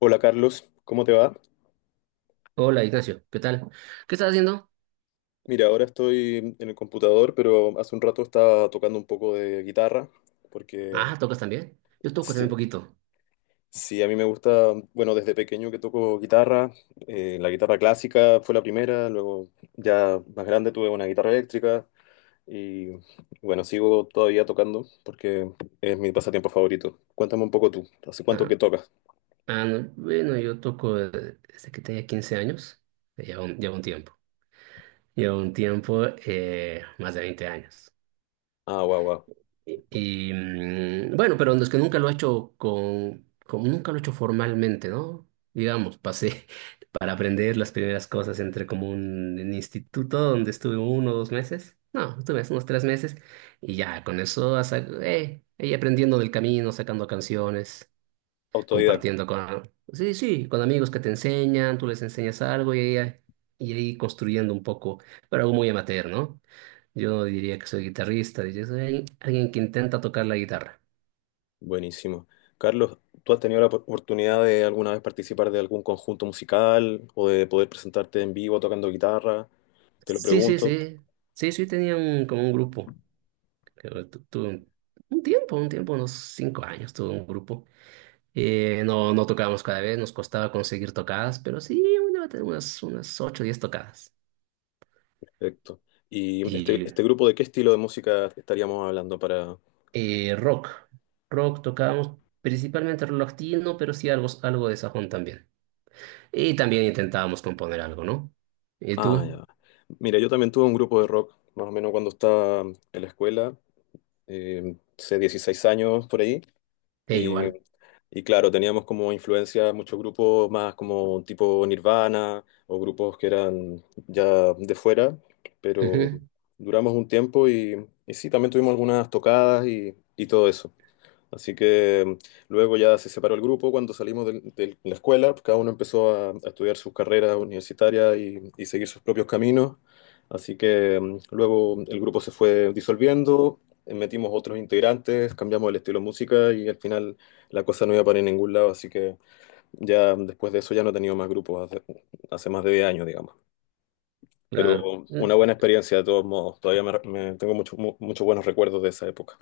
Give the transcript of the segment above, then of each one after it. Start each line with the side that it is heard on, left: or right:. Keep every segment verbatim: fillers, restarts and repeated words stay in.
left: Hola Carlos, ¿cómo te va?
right: Hola Ignacio, ¿qué tal? ¿Qué estás haciendo?
left: Mira, ahora estoy en el computador, pero hace un rato estaba tocando un poco de guitarra, porque
right: Ah, ¿tocas también? Yo toco también un
left: sí,
right: poquito.
left: sí, a mí me gusta, bueno, desde pequeño que toco guitarra. Eh, la guitarra clásica fue la primera, luego ya más grande tuve una guitarra eléctrica y bueno, sigo todavía tocando porque es mi pasatiempo favorito. Cuéntame un poco tú, ¿hace cuánto
right: Ah,
left: que tocas?
right: ah, no, bueno, yo toco eh, desde que tenía quince años, lleva un, lleva un tiempo. Lleva un tiempo, eh, más de veinte años.
left: Ah, guau, guau,
right: Y, mm, bueno, pero es que nunca lo he hecho con, como nunca lo he hecho formalmente, ¿no? Digamos, pasé para aprender las primeras cosas entre como un, un instituto donde estuve uno o dos meses. No, estuve unos tres meses y ya con eso hasta, eh, ahí aprendiendo del camino, sacando canciones,
left: autodidacta.
right: compartiendo con, sí, sí, con amigos que te enseñan, tú les enseñas algo y ahí, y ahí construyendo un poco, pero algo muy amateur, ¿no? Yo no diría que soy guitarrista, diría soy alguien alguien que intenta tocar la guitarra.
left: Buenísimo. Carlos, ¿tú has tenido la op- oportunidad de alguna vez participar de algún conjunto musical o de poder presentarte en vivo tocando guitarra? Te lo
right: Sí, sí,
left: pregunto.
right: sí, sí, sí, tenía un, como un grupo, que tu- tuve un, un tiempo, un tiempo, unos cinco años tuve un grupo. Eh, no, no tocábamos cada vez, nos costaba conseguir tocadas, pero sí, una- unas, unas ocho, o diez tocadas.
left: Perfecto. ¿Y este,
right: Y
left: este grupo de qué estilo de música estaríamos hablando para...?
right: Eh, rock. Rock tocábamos principalmente rock latino, pero sí algo, algo de sajón también. Y también intentábamos componer algo, ¿no? ¿Y
left: Ah,
right: tú?
left: ya. Mira, yo también tuve un grupo de rock, más o menos cuando estaba en la escuela, eh, hace dieciséis años por ahí.
right: Eh,
left: Y,
right: igual.
left: y claro, teníamos como influencia muchos grupos más como tipo Nirvana o grupos que eran ya de fuera, pero
right: Ujú,
left: duramos un tiempo y, y sí, también tuvimos algunas tocadas y, y todo eso. Así que mm, luego ya se separó el grupo cuando salimos del- de, la escuela, pues, cada uno empezó a, a estudiar sus carreras universitarias y, y seguir sus propios caminos. Así que mm, luego el grupo se fue disolviendo. Eh, metimos otros integrantes, cambiamos el estilo de música y al final la cosa no iba para ningún lado. Así que ya mm, después de eso ya no he tenido más grupos hace, hace más de diez años, digamos. Pero
right: claro.
left: una
right: Mm.
left: buena experiencia de todos modos. Todavía me, me- tengo muchos mu- muchos buenos recuerdos de esa época.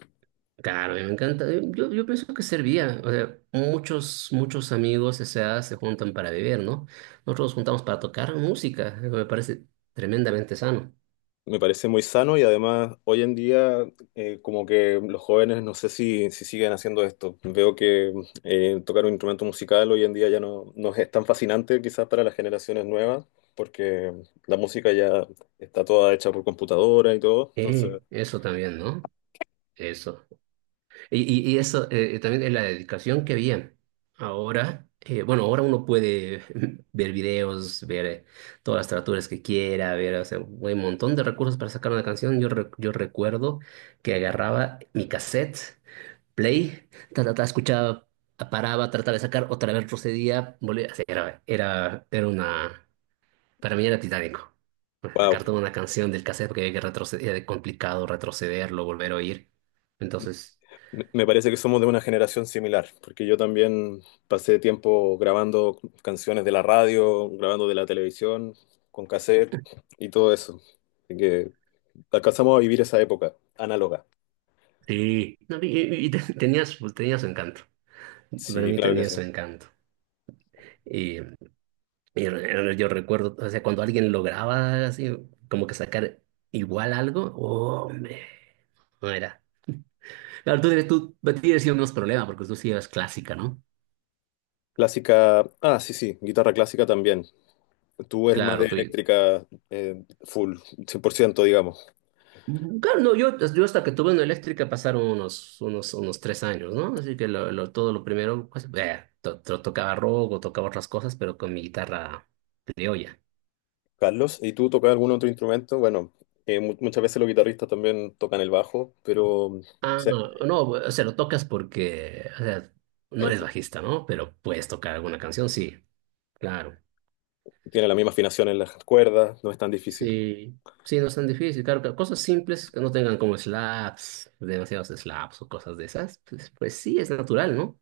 right: Claro, me encanta. Eh, Yo, yo pienso que servía. O sea, muchos, muchos amigos, o sea, se juntan para beber, ¿no? Nosotros nos juntamos para tocar música. Eso me parece tremendamente sano.
left: Me parece muy sano y además hoy en día eh, como que los jóvenes no sé si, si siguen haciendo esto. Veo que eh, tocar un instrumento musical hoy en día ya no, no es tan fascinante quizás para las generaciones nuevas porque la música ya está toda hecha por computadora y todo. Entonces,
right: Eh, eso también, ¿no? Eso. Y, y- y eso eh, eh, también es la dedicación que había. Ahora, eh, bueno, ahora uno puede ver videos, ver eh, todas las traducciones que quiera, ver, o sea, hay un montón de recursos para sacar una canción. Yo, re- yo recuerdo que agarraba mi cassette, play, ta, ta, ta, escuchaba, paraba, trataba de sacar, otra vez procedía, volvía. O sea, era, era, era una, para mí era titánico. Pues,
left: wow,
right: sacar toda una canción del cassette porque había que retroceder, era complicado retrocederlo, volver a oír. Entonces.
left: me me parece que somos de una generación similar porque yo también pasé tiempo grabando canciones de la radio, grabando de la televisión, con cassette y todo eso. Así que... Alcanzamos a vivir esa época, análoga.
right: Sí, no, y, y- y te- tenía su, tenía su encanto. Para
left: Sí,
right: mí
left: claro que
right: tenía
left: sí.
right: su encanto. Y, y re- yo recuerdo, o sea, cuando alguien lograba así, como que sacar igual algo, hombre, no era. Claro, tú tienes, tú tienes unos problemas porque tú sí eras clásica, ¿no?
left: Clásica, ah, sí, sí, guitarra clásica también. Tú eres más de
right: Claro, tú.
left: eléctrica eh, full, cien por ciento digamos.
right: Claro, no, yo, yo hasta que tuve una eléctrica pasaron unos, unos, unos tres años, ¿no? Así que lo, lo- todo lo primero, pues, eh, to- to- tocaba rock o tocaba otras cosas, pero con mi guitarra criolla.
left: Carlos, ¿y tú tocas algún otro instrumento? Bueno, eh, mu- muchas veces los guitarristas también tocan el bajo, pero o
right: Ah,
left: sea,
right: no, o sea, lo tocas porque, o sea, no
left: eh,
right: eres bajista, ¿no? Pero puedes tocar alguna canción, sí, claro.
left: tiene la misma afinación en las cuerdas, no es tan difícil.
right: Sí, sí, no es tan difícil, claro, claro, cosas simples que no tengan como slaps, demasiados slaps o cosas de esas, pues, pues sí, es natural, ¿no?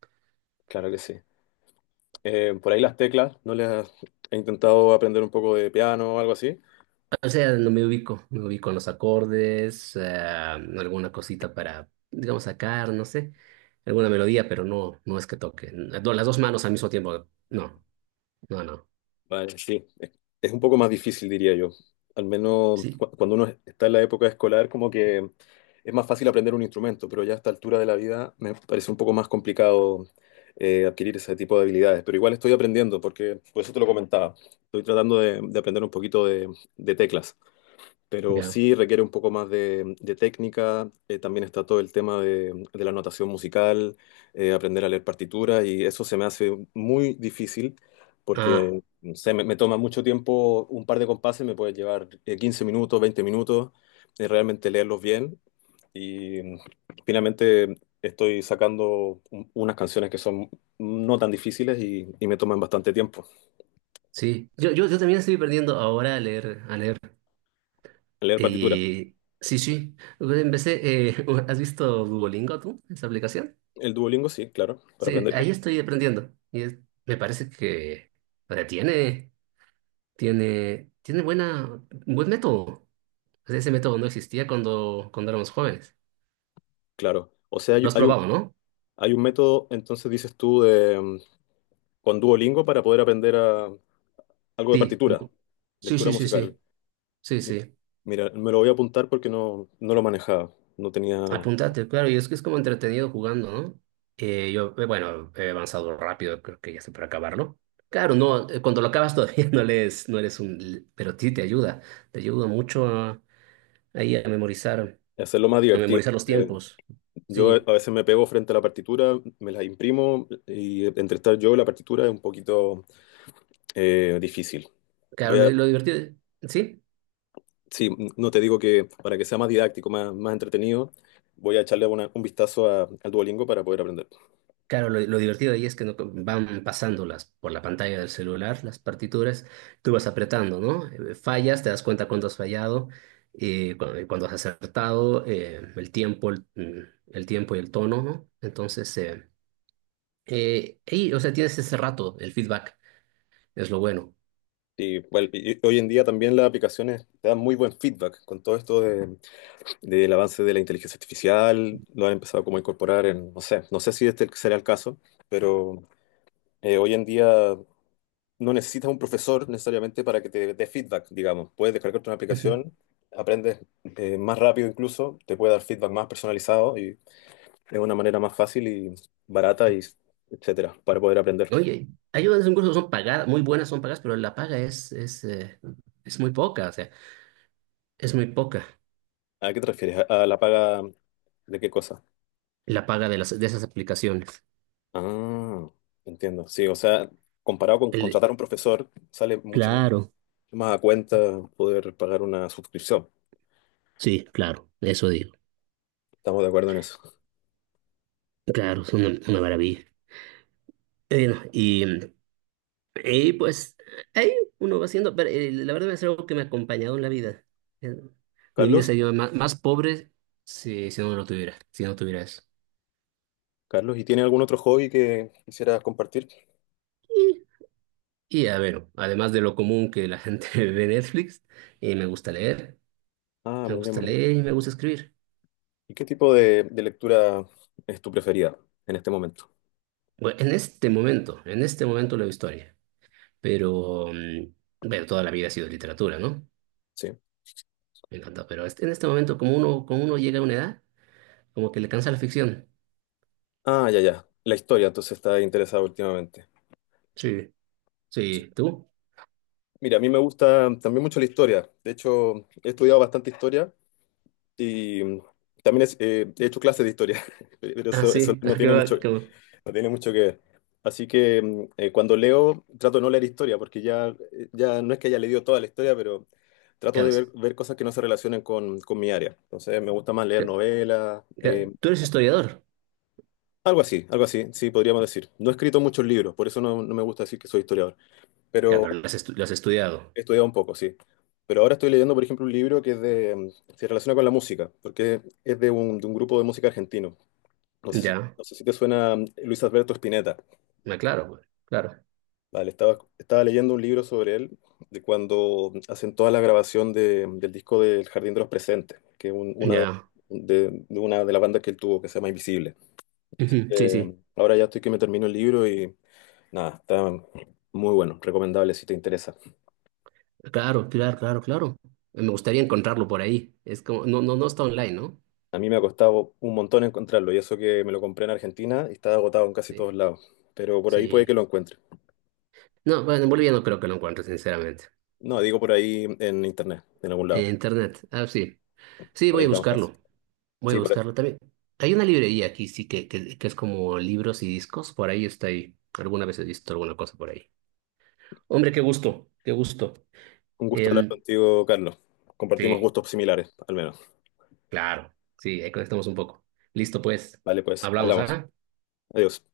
left: Claro que sí. Eh, por ahí las teclas, ¿no les has- he intentado aprender un poco de piano o algo así?
right: O sea, no me ubico, me ubico en los acordes, eh, alguna cosita para, digamos, sacar, no sé, alguna melodía, pero no, no es que toque. No, las dos manos al mismo tiempo, no, no, no,
left: Vale, sí. Es es un poco más difícil, diría yo. Al menos
right: sí,
left: cu- cuando uno está en la época escolar, como que es más fácil aprender un instrumento, pero ya a esta altura de la vida me parece un poco más complicado eh, adquirir ese tipo de habilidades. Pero igual estoy aprendiendo, porque por eso te lo comentaba. Estoy tratando de, de aprender un poquito de, de teclas, pero
right: ya.
left: sí requiere un poco más de, de técnica. Eh, también está todo el tema de, de la notación musical, eh, aprender a leer partituras y eso se me hace muy difícil
right: Ah.
left: porque no sé, me, me toma mucho tiempo, un par de compases me puede llevar eh, quince minutos, veinte minutos, eh, realmente leerlos bien. Y mm, finalmente estoy sacando un- unas canciones que son no tan difíciles y, y me toman bastante tiempo.
right: Sí, yo, yo, yo también estoy perdiendo ahora a leer, a leer.
left: Leer partitura.
right: Eh, sí, sí, pues empecé, eh, ¿has visto Duolingo tú, esa aplicación?
left: El Duolingo, sí, claro, para
right: Sí,
left: aprender,
right: ahí
left: idiomas,
right: estoy aprendiendo y es- me parece que, o sea, tiene, tiene, tiene buena, buen método. O sea, ese método no existía cuando, cuando éramos jóvenes.
left: claro. O sea, hay,
right: Los
left: hay un.
right: probaba, ¿no?
left: Hay un método, entonces dices tú, de, mm, con Duolingo para poder aprender a- algo de
right: Sí,
left: partitura,
right: mu- sí,
left: lectura
right: sí, sí,
left: musical.
right: sí, sí,
left: Mi-
right: sí.
left: Mira, me lo voy a apuntar porque no, no lo manejaba, no tenía
right: Apúntate, claro, y es que es como entretenido jugando, ¿no? Eh, yo, eh, bueno, he avanzado rápido, creo que ya estoy para acabarlo. Claro, no, eh, cuando lo acabas todavía no lees, no eres un, l- pero sí te ayuda, te ayuda mucho a, ahí a memorizar,
left: que hacerlo más
right: a
left: divertido.
right: memorizar los
left: Eh,
right: tiempos.
left: Yo a
right: Sí,
left: veces me pego frente a la partitura, me la imprimo y entre estar yo y la partitura es un poquito eh, difícil.
right: claro,
left: Voy
right: lo,
left: a,
right: lo divertido, sí,
left: sí, no te digo que para que sea más didáctico, más, más entretenido, voy a echarle una- un vistazo a- al Duolingo para poder aprender.
right: claro, lo, lo divertido ahí es que no- van pasándolas por la pantalla del celular las partituras, tú vas apretando, ¿no? Eh, Fallas, te das cuenta cuándo has fallado, eh, cu- eh, cuándo has acertado, eh, el tiempo, el, mm, el tiempo y el tono, ¿no? Entonces, eh, eh, y, o sea, tienes ese rato, el feedback, es lo bueno.
left: Y, bueno, y hoy en día también las aplicaciones te dan muy buen feedback con todo esto de- del avance de la inteligencia artificial, lo han empezado como a incorporar en, no sé, no sé si este será el caso, pero eh, hoy en día no necesitas un profesor necesariamente para que te dé feedback, digamos. Puedes descargarte una
right: Ujú.
left: aplicación, aprendes eh, más rápido incluso, te puede dar feedback más personalizado y es una manera más fácil y barata y etcétera para poder aprender.
right: Oye, hay unas incluso son pagadas, muy buenas son pagadas, pero la paga es, es, eh, es muy poca, o sea, es muy poca
left: ¿A qué te refieres? ¿A a la paga de qué cosa?
right: la paga de las, de esas aplicaciones.
left: Ah, entiendo. Sí, o sea, comparado con
right: El,
left: contratar a un profesor, sale mucho más, más a cuenta poder pagar una suscripción.
right: Sí, claro, eso digo.
left: Estamos de acuerdo en eso.
right: Claro, es una, una maravilla. Y bueno, y, y pues ahí uno va haciendo, pero eh, la verdad es algo que me ha acompañado en la vida. Eh, Mi vida
left: Carlos,
right: sería más, más pobre si, si no lo tuviera, si no tuviera eso.
left: Carlos, ¿y tiene algún otro hobby que quisieras compartir?
right: Y, y a ver, además de lo común que la gente ve Netflix, eh, me gusta leer,
left: Ah,
right: me
left: muy bien,
right: gusta
left: muy bien.
right: leer y me gusta escribir.
left: ¿Y qué tipo de, de lectura es tu preferida en este momento?
right: Bueno, en este momento, en este momento leo historia, pero mm, bueno, toda la vida ha sido literatura, ¿no?
left: Sí.
right: Me encantó, pero este- en este momento, como uno, como uno llega a una edad, como que le cansa la ficción.
left: Ah, ya, ya. La historia, entonces está interesado últimamente.
right: Sí, sí, ¿tú?
left: Mira, a mí me gusta también mucho la historia. De hecho, he estudiado bastante historia y mm, también es- eh, he hecho clases de historia, pero
right: Ah,
left: eso, eso
right: sí,
left: no
right: ¿qué
left: tiene mucho.
right: va? ¿Qué
left: No tiene mucho que ver. Así que mm, eh, cuando leo, trato de no leer historia, porque ya, eh, ya no es que haya leído toda la historia, pero trato de
right: cansa?
left: ver, ver cosas que no se relacionen con, con mi área. Entonces me gusta más leer
right: ¿Qué-
left: novelas,
right: qué-
left: eh,
right: ¿Tú eres historiador?
left: algo así, algo así, sí, podríamos decir. No he escrito muchos libros, por eso no, no me gusta decir que soy historiador,
right: Ya,
left: pero
right: pero lo has, estu- lo has estudiado.
left: he estudiado un poco, sí. Pero ahora estoy leyendo, por ejemplo, un libro que es de, mm, se relaciona con la música, porque es de un, de un grupo de música argentino. No sé si,
right: Ya,
left: no sé si te suena mm, Luis Alberto Spinetta.
right: ah, claro, güey, claro.
left: Vale, estaba, estaba leyendo un libro sobre él, de cuando hacen toda la grabación de- del disco del Jardín de los Presentes, que es un- una de,
right: Ya,
left: de- de una de las bandas que él tuvo, que se llama Invisible.
right: ujú, sí,
left: Eh,
right: sí,
left: ahora ya estoy que me termino el libro y nada, está muy bueno, recomendable si te interesa.
right: claro, claro, claro, claro. Me gustaría encontrarlo por ahí. Es como, no, no, no está online, ¿no?
left: A mí me ha costado un montón encontrarlo, y eso que me lo compré en Argentina y está agotado en casi todos
right: Sí,
left: lados, pero por ahí puede que
right: sí.
left: lo encuentre.
right: No, bueno, en Bolivia no creo que lo encuentre, sinceramente.
left: No, digo por ahí en internet, en algún
right: En
left: lado,
right: internet, ah, sí. Sí,
left: por ahí
right: voy a
left: está más fácil.
right: buscarlo. Voy a
left: Sí, por.
right: buscarlo también. Hay una librería aquí, sí, que, que, que es como libros y discos. Por ahí está ahí. Alguna vez he visto alguna cosa por ahí. Hombre, qué gusto, qué gusto.
left: Un gusto hablar
right: Em,
left: contigo, Carlos. Compartimos
right: sí,
left: gustos similares, al menos.
right: claro. Sí, ahí conectamos un poco. Listo, pues.
left: Vale, pues,
right: Hablamos,
left: hablamos.
right: ¿ah?
left: Adiós.